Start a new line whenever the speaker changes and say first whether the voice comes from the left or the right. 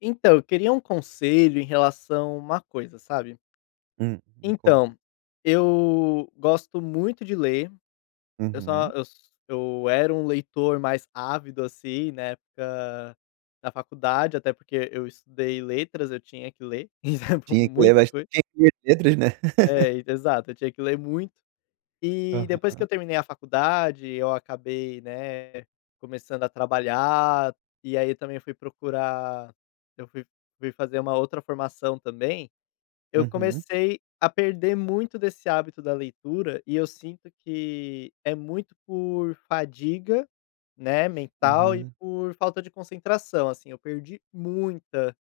left: Então, eu queria um conselho em relação a uma coisa, sabe.
right: Me conta.
left: Então, eu gosto muito de ler, eu só
right: Uhum.
left: eu s eu era um leitor mais ávido, assim, na época da faculdade, até porque eu estudei letras, eu tinha que ler, então
right: Tinha que
left: muita
right: levar
left: coisa.
right: tinha que ler letras, né.
left: É, exato, eu tinha que ler muito. E depois que eu
right: Aham.
left: terminei a faculdade, eu acabei, né, começando a trabalhar, e aí também fui procurar eu fui fui fazer uma outra formação também. Eu
right: Uhum.
left: comecei a perder muito desse hábito da leitura e eu sinto que é muito por fadiga, né, mental e
right: Uhum.
left: por falta de concentração, assim, eu perdi muita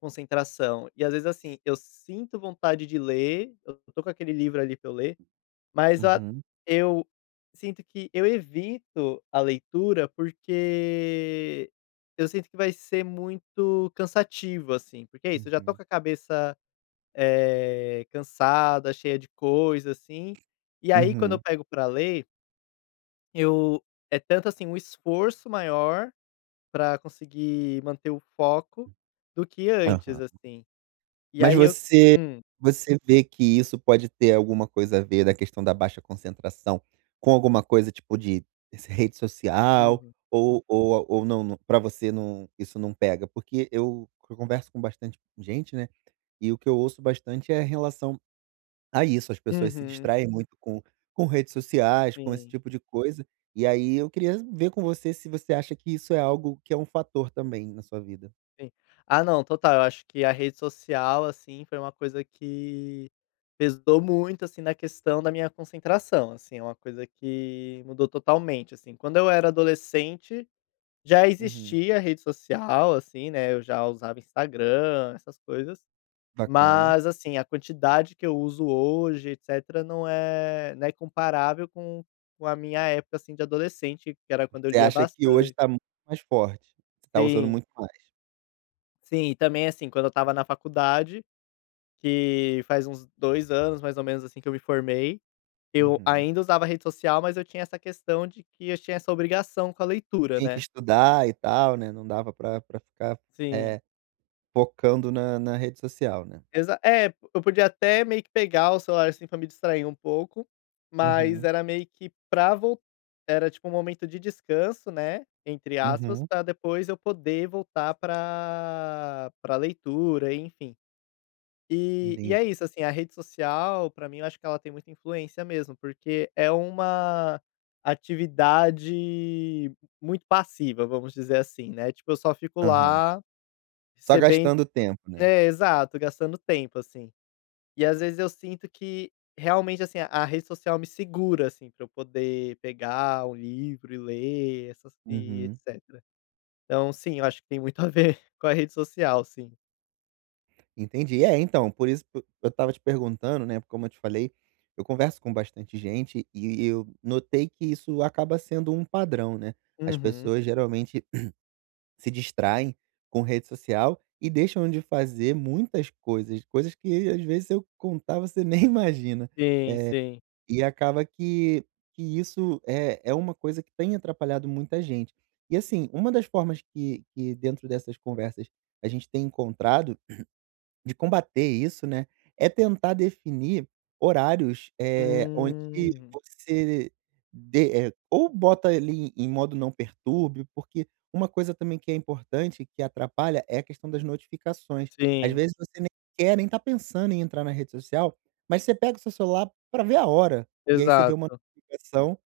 left: concentração. E às vezes, assim, eu sinto vontade de ler, eu tô com aquele livro ali para eu ler, mas a
right: Uhum.
left: eu sinto que eu evito a leitura, porque eu sinto que vai ser muito cansativo, assim, porque é isso, eu já tô
right: Uhum.
left: com a cabeça cansada, cheia de coisa, assim. E aí quando eu
right: Uhum.
left: pego pra ler, eu é tanto, assim, um esforço maior pra conseguir manter o foco do que antes,
right: Aham.
left: assim. E
right: Mas
left: aí eu
right: você
left: Hum.
right: você vê que isso pode ter alguma coisa a ver da questão da baixa concentração com alguma coisa tipo de rede social
left: Uhum.
right: ou não pra você não isso não pega? Porque eu converso com bastante gente, né, e o que eu ouço bastante é a relação. Ah, isso, as pessoas se
left: Uhum.
right: distraem muito com redes sociais, com esse
left: Sim,
right: tipo de coisa, e aí eu queria ver com você se você acha que isso é algo que é um fator também na sua vida.
left: sim. Ah, não, total, eu acho que a rede social, assim, foi uma coisa que pesou muito, assim, na questão da minha concentração, assim, é uma coisa que mudou totalmente, assim. Quando eu era adolescente, já
right: Uhum,
left: existia rede social, assim, né, eu já usava Instagram, essas coisas,
right: bacana.
left: mas, assim, a quantidade que eu uso hoje, etcétera, não é comparável com a minha época, assim, de adolescente, que era quando eu
right: Você
left: lia
right: acha que hoje
left: bastante.
right: tá muito mais forte, você tá usando
left: Sim,
right: muito mais.
left: sim, e também, assim, quando eu estava na faculdade, que faz uns 2 anos, mais ou menos, assim, que eu me formei, eu
right: Uhum.
left: ainda usava rede social, mas eu tinha essa questão de que eu tinha essa obrigação com a leitura,
right: Tinha que
left: né.
right: estudar e tal, né, não dava pra ficar,
left: Sim.
right: eh, focando na na rede social, né.
left: Exa é, eu podia até meio que pegar o celular, assim, pra me distrair um pouco, mas
right: Uhum,
left: era meio que pra vol era tipo um momento de descanso, né, entre aspas,
right: uhum,
left: pra depois eu poder voltar pra leitura, enfim. E
right: entendi.
left: é isso, assim, a rede social, pra mim, eu acho que ela tem muita influência mesmo, porque é uma atividade muito passiva, vamos dizer assim, né, tipo, eu só fico
right: Aham.
left: lá.
right: Só
left: Receber
right: gastando tempo, né.
left: É, exato, gastando tempo, assim. E às vezes eu sinto que realmente, assim, a rede social me segura, assim, para eu poder pegar um livro e ler, essas e
right: Uhum.
left: etcétera. Então sim, eu acho que tem muito a ver com a rede social, sim.
right: Entendi. É, então, por isso p eu estava te perguntando, né, como eu te falei, eu converso com bastante gente e eu notei que isso acaba sendo um padrão, né. As
left: Uhum.
right: pessoas geralmente se distraem com rede social e deixam de fazer muitas coisas, coisas que às vezes se eu contar você nem imagina.
left: Sim, sim.
right: E acaba que isso é uma coisa que tem atrapalhado muita gente. E assim, uma das formas que dentro dessas conversas a gente tem encontrado de combater isso, né, é tentar definir horários, onde
left: Hum.
right: você dê, ou bota ali em modo não perturbe, porque uma coisa também que é importante, que atrapalha, é a questão das notificações. Às
left: Sim,
right: vezes você nem quer, nem tá pensando em entrar na rede social, mas você pega o seu celular para ver a hora, e aí você vê uma
left: exato.
right: notificação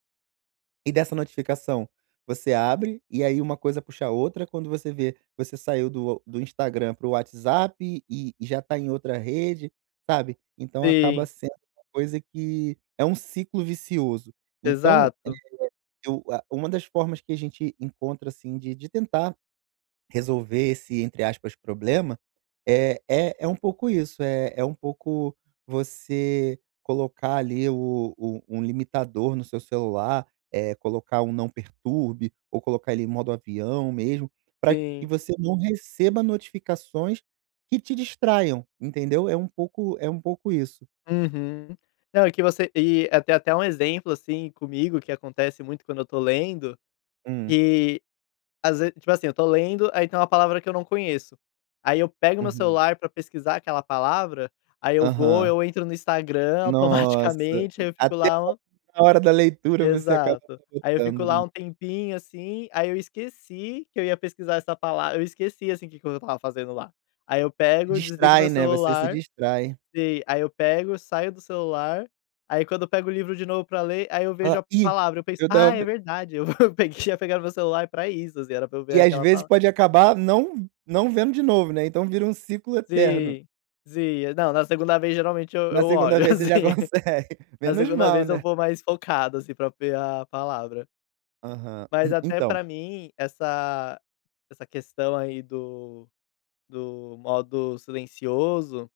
right: e dessa notificação, você abre e aí uma coisa puxa a outra, quando você vê, você saiu do Instagram para o WhatsApp e já está em outra rede, sabe. Então acaba
left: Sim,
right: sendo uma coisa que é um ciclo vicioso. Então,
left: exato.
right: eu a uma das formas que a gente encontra, assim, de tentar resolver esse, entre aspas, "problema", é um pouco isso, é um pouco você colocar ali o um limitador no seu celular, é colocar um "não perturbe" ou colocar ele em modo avião mesmo, para que
left: Sim.
right: você não receba notificações que te distraiam, entendeu? É um pouco isso.
left: Uhum. Não, e que você e até até um exemplo, assim, comigo que acontece muito quando eu tô lendo,
right: Hum,
left: que Às ve tipo assim, eu tô lendo, aí tem uma palavra que eu não conheço. Aí eu pego meu
right: uhum.
left: celular pra pesquisar aquela palavra, aí eu vou,
right: Aham.
left: eu entro no Instagram
right: Nossa,
left: automaticamente, aí eu fico
right: até
left: lá um
right: na hora da leitura você acaba
left: exato. Aí eu fico
right: sabotando,
left: lá
right: né.
left: um tempinho, assim, aí eu esqueci que eu ia pesquisar essa palavra, eu esqueci, assim, o que que eu estava fazendo lá. Aí eu
right: Se
left: pego, desligo
right: distrai,
left: meu
right: né, você se
left: celular.
right: distrai.
left: Sim, aí eu pego, saio do celular, aí quando eu pego o livro de novo pra ler, aí eu vejo
right: Ela
left: a
right: e
left: palavra, eu penso:
right: eu
left: "Ah, é
right: tava
left: verdade, eu peguei ia pegar meu celular pra isso, assim, era pra eu ver
right: e às
left: aquela
right: vezes
left: palavra."
right: pode acabar não vendo de novo, né, então vira um ciclo eterno.
left: Sim, sim. É, não, na segunda vez geralmente eu
right: Na
left: eu
right: segunda
left: olho,
right: vez você já
left: assim.
right: consegue,
left: Na
right: menos
left: segunda
right: mal,
left: vez eu
right: né.
left: vou mais focado, assim, pra ver a palavra.
right: Aham.
left: Mas até
right: Então
left: pra mim, essa questão aí do modo silencioso,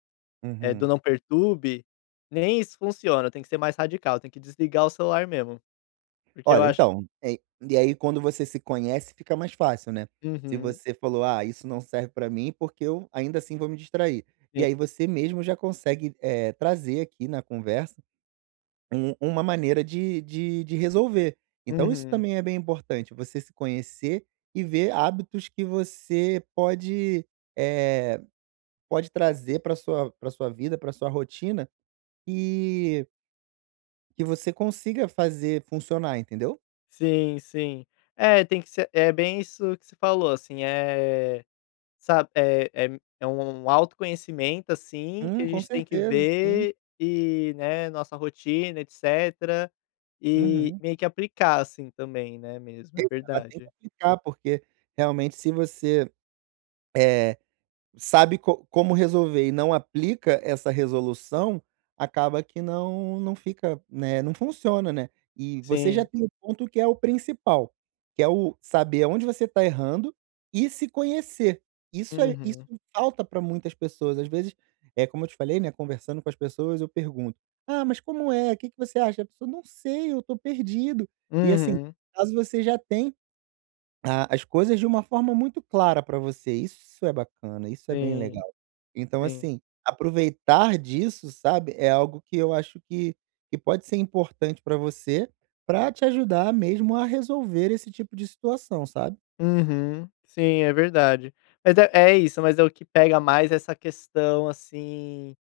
left: é do
right: uhum.
left: não perturbe, nem isso funciona, tem que ser mais radical, tem que desligar o celular mesmo, porque eu
right: Olha,
left: acho.
right: então, e aí quando você se conhece fica mais fácil, né. Se
left: Uhum,
right: você falou: "Ah, isso não serve pra mim porque eu ainda assim vou me distrair". E
left: sim.
right: aí você mesmo já consegue, trazer aqui na conversa um uma maneira de resolver. Então isso
left: Uhum.
right: também é bem importante, você se conhecer e ver hábitos que você pode, eh, pode trazer para sua vida, para sua rotina, e que você consiga fazer funcionar, entendeu?
left: Sim, sim. É, tem que ser é bem isso que você falou, assim, é. Sabe, é é é um autoconhecimento, assim, que a
right: Com
left: gente tem que
right: certeza, sim.
left: ver e, né, nossa rotina, etcétera, e
right: Uhum.
left: meio que aplicar, assim, também, né, mesmo, é
right: Exato, tem que
left: verdade.
right: aplicar, porque realmente se você sabe co como resolver e não aplica essa resolução, acaba que não fica, né, não funciona, né. E você já
left: Sim.
right: tem o ponto que é o principal, que é o saber onde você está errando e se conhecer. Isso
left: Uhum.
right: falta para muitas pessoas. Às vezes, é como eu te falei, né, conversando com as pessoas eu pergunto: "Ah, mas como é? O Que que você acha?" A pessoa: "Não sei, eu tô perdido". E assim,
left: Uhum.
right: caso você já tem a as coisas de uma forma muito clara para você, isso é bacana, isso é bem legal.
left: Sim,
right: Então,
left: sim.
right: assim, aproveitar disso, sabe, é algo que eu acho que pode ser importante para você, para te ajudar mesmo a resolver esse tipo de situação, sabe?
left: Uhum. Sim, é verdade. Mas é é isso, mas é o que pega mais essa questão, assim,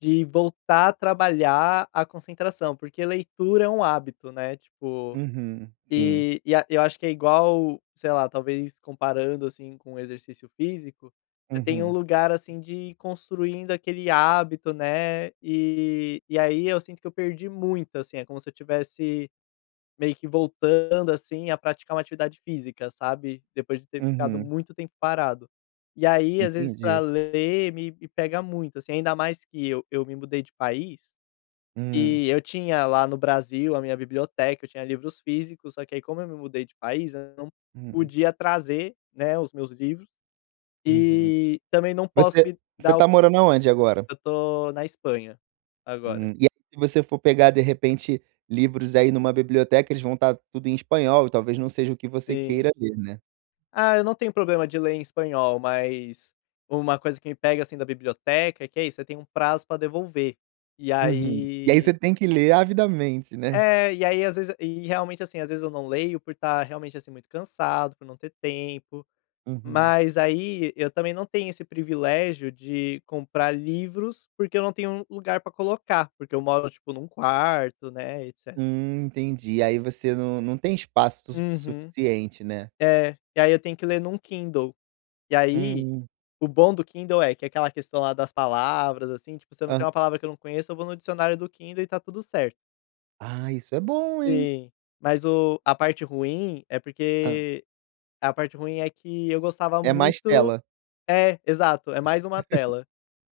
left: de voltar a trabalhar a concentração, porque leitura é um hábito, né, tipo.
right: Uhum, sim.
left: E a eu acho que é igual, sei lá, talvez comparando, assim, com o exercício físico, você tem um
right: Uhum,
left: lugar, assim, de ir construindo aquele hábito, né, e aí eu sinto que eu perdi muito, assim, é como se eu tivesse meio que voltando, assim, a praticar uma atividade física, sabe, depois de ter ficado
right: uhum,
left: muito tempo parado. E aí, às vezes, para
right: entendi.
left: ler me pega muito, assim, ainda mais que eu me mudei de país
right: Hum,
left: e eu tinha lá no Brasil a minha biblioteca, eu tinha livros físicos, só que aí como eu me mudei de país, eu não
right: hum,
left: podia trazer, né, os meus livros,
right: uhum.
left: e também não posso
right: Você
left: me
right: você
left: dar o...
right: tá morando aonde agora?
left: Eu tô na Espanha agora.
right: E aí se você for pegar de repente livros aí numa biblioteca, eles vão estar tudo em espanhol, talvez não seja o que você
left: Sim.
right: queira ler, né.
left: Ah, eu não tenho problema de ler em espanhol, mas uma coisa que me pega, assim, da biblioteca é que é isso, você tem um prazo pra devolver. E
right: Uhum. E aí você
left: aí
right: tem que ler avidamente, né.
left: é, e aí às vezes e realmente, assim, às vezes eu não leio por estar realmente, assim, muito cansado, por não ter tempo.
right: Uhum.
left: Mas aí eu também não tenho esse privilégio de comprar livros, porque eu não tenho um lugar pra colocar, porque eu moro, tipo, num quarto, né, etc.
right: Entendi. Aí você não tem espaço su
left: Uhum.
right: suficiente, né.
left: É, e aí eu tenho que ler num Kindle. E aí,
right: Hum.
left: o bom do Kindle é que é aquela questão lá das palavras, assim, tipo, se eu não tenho
right: Hã.
left: uma palavra que eu não conheço, eu vou no dicionário do Kindle e tá tudo certo.
right: Ah, isso é bom, hein.
left: Sim, mas o
right: Hã.
left: a parte ruim é que eu gostava
right: É mais
left: muito.
right: tela.
left: É, exato, é mais uma tela.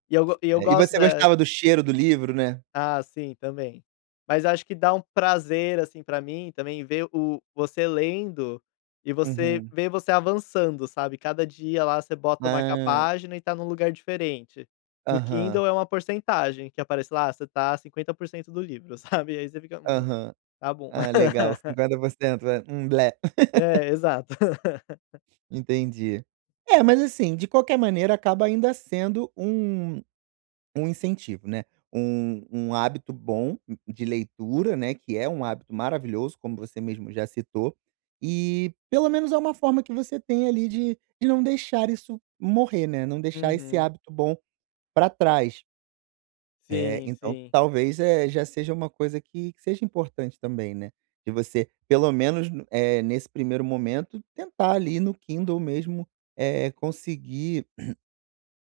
left: E eu
right: É. E
left: gosto
right: você
left: da...
right: gostava do cheiro do livro, né.
left: Ah, sim, também. Mas acho que dá um prazer, assim, pra mim também ver o você lendo e você
right: Uhum.
left: ver você avançando, sabe. Cada dia lá você bota o
right: Ah.
left: marca-página e tá num lugar diferente. No
right: Aham.
left: Kindle é uma porcentagem que aparece lá, você tá 50% do livro, sabe. Aí você fica:
right: Aham.
left: tá bom".
right: Ah, legal, 50%. É.
left: É, exato.
right: Entendi. É, mas assim, de qualquer maneira acaba ainda sendo um um incentivo, né, um um hábito bom de leitura, né, que é um hábito maravilhoso, como você mesmo já citou, e pelo menos é uma forma que você tem ali de não deixar isso morrer, né, não deixar esse
left: Uhum.
right: hábito bom para trás. É,
left: Sim,
right: então
left: sim,
right: talvez, já seja uma coisa que seja importante também, né, de você pelo menos no nesse primeiro momento tentar ali no Kindle mesmo, eh, conseguir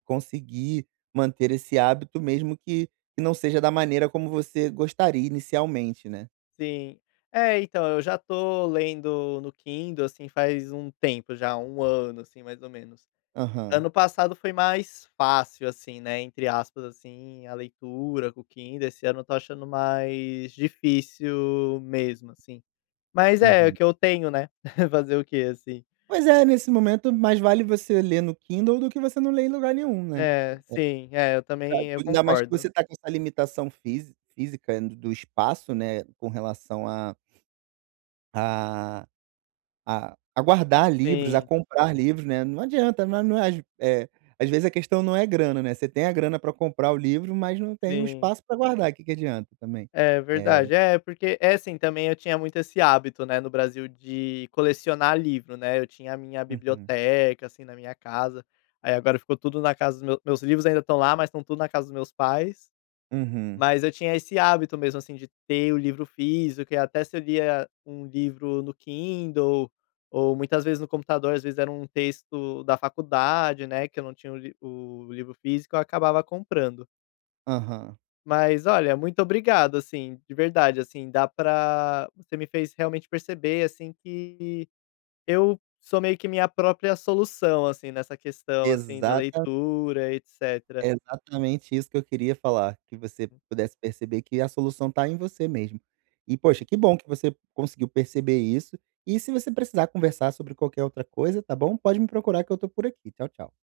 right: conseguir manter esse hábito mesmo que não seja da maneira como você gostaria inicialmente, né.
left: sim. É, então, eu já tô lendo no Kindle, assim, faz um tempo já, um ano, assim, mais ou menos.
right: Aham,
left: Ano passado foi mais fácil, assim, né, entre aspas, assim, a leitura com o Kindle, esse ano eu tô achando mais difícil mesmo, assim. Mas é, é o
right: uhum.
left: que eu tenho, né, fazer o quê, assim.
right: Pois é, nesse momento mais vale você ler no Kindle do que você não ler em lugar nenhum, né.
left: É, sim, é, eu
right: Ca
left: também eu
right: Ainda mais que
left: concordo.
right: você tá com essa limitação fisi física do espaço, né, com relação A a guardar livros, a
left: Sim,
right: comprar livros, né, não adianta, não é às, às vezes a questão não é grana, né, você tem a grana para comprar o livro, mas não tem o
left: sim.
right: espaço para guardar, o que que adianta também.
left: É
right: É.
left: verdade. É, porque é assim, também eu tinha muito esse hábito, né, no Brasil de colecionar livro, né, eu tinha a minha
right: Uhum.
left: biblioteca, assim, na minha casa, aí agora ficou tudo na casa dos meus. Meus livros ainda estão lá, mas estão tudo na casa dos meus pais.
right: Uhum.
left: Mas eu tinha esse hábito mesmo, assim, de ter o livro físico e até se eu lia um livro no Kindle ou muitas vezes no computador, às vezes era um texto da faculdade, né, que eu não tinha o livro físico, eu acabava comprando.
right: Aham.
left: Mas olha, muito obrigado, assim, de verdade, assim, dá pra você me fez realmente perceber, assim, que eu sou meio que minha própria solução, assim, nessa questão, assim, da
right: Exata
left: leitura, etcétera.
right: É exatamente isso que eu queria falar, que você pudesse perceber que a solução está em você mesmo. E poxa, que bom que você conseguiu perceber isso, e se você precisar conversar sobre qualquer outra coisa, tá bom, pode me procurar que eu tô por aqui. Tchau, tchau.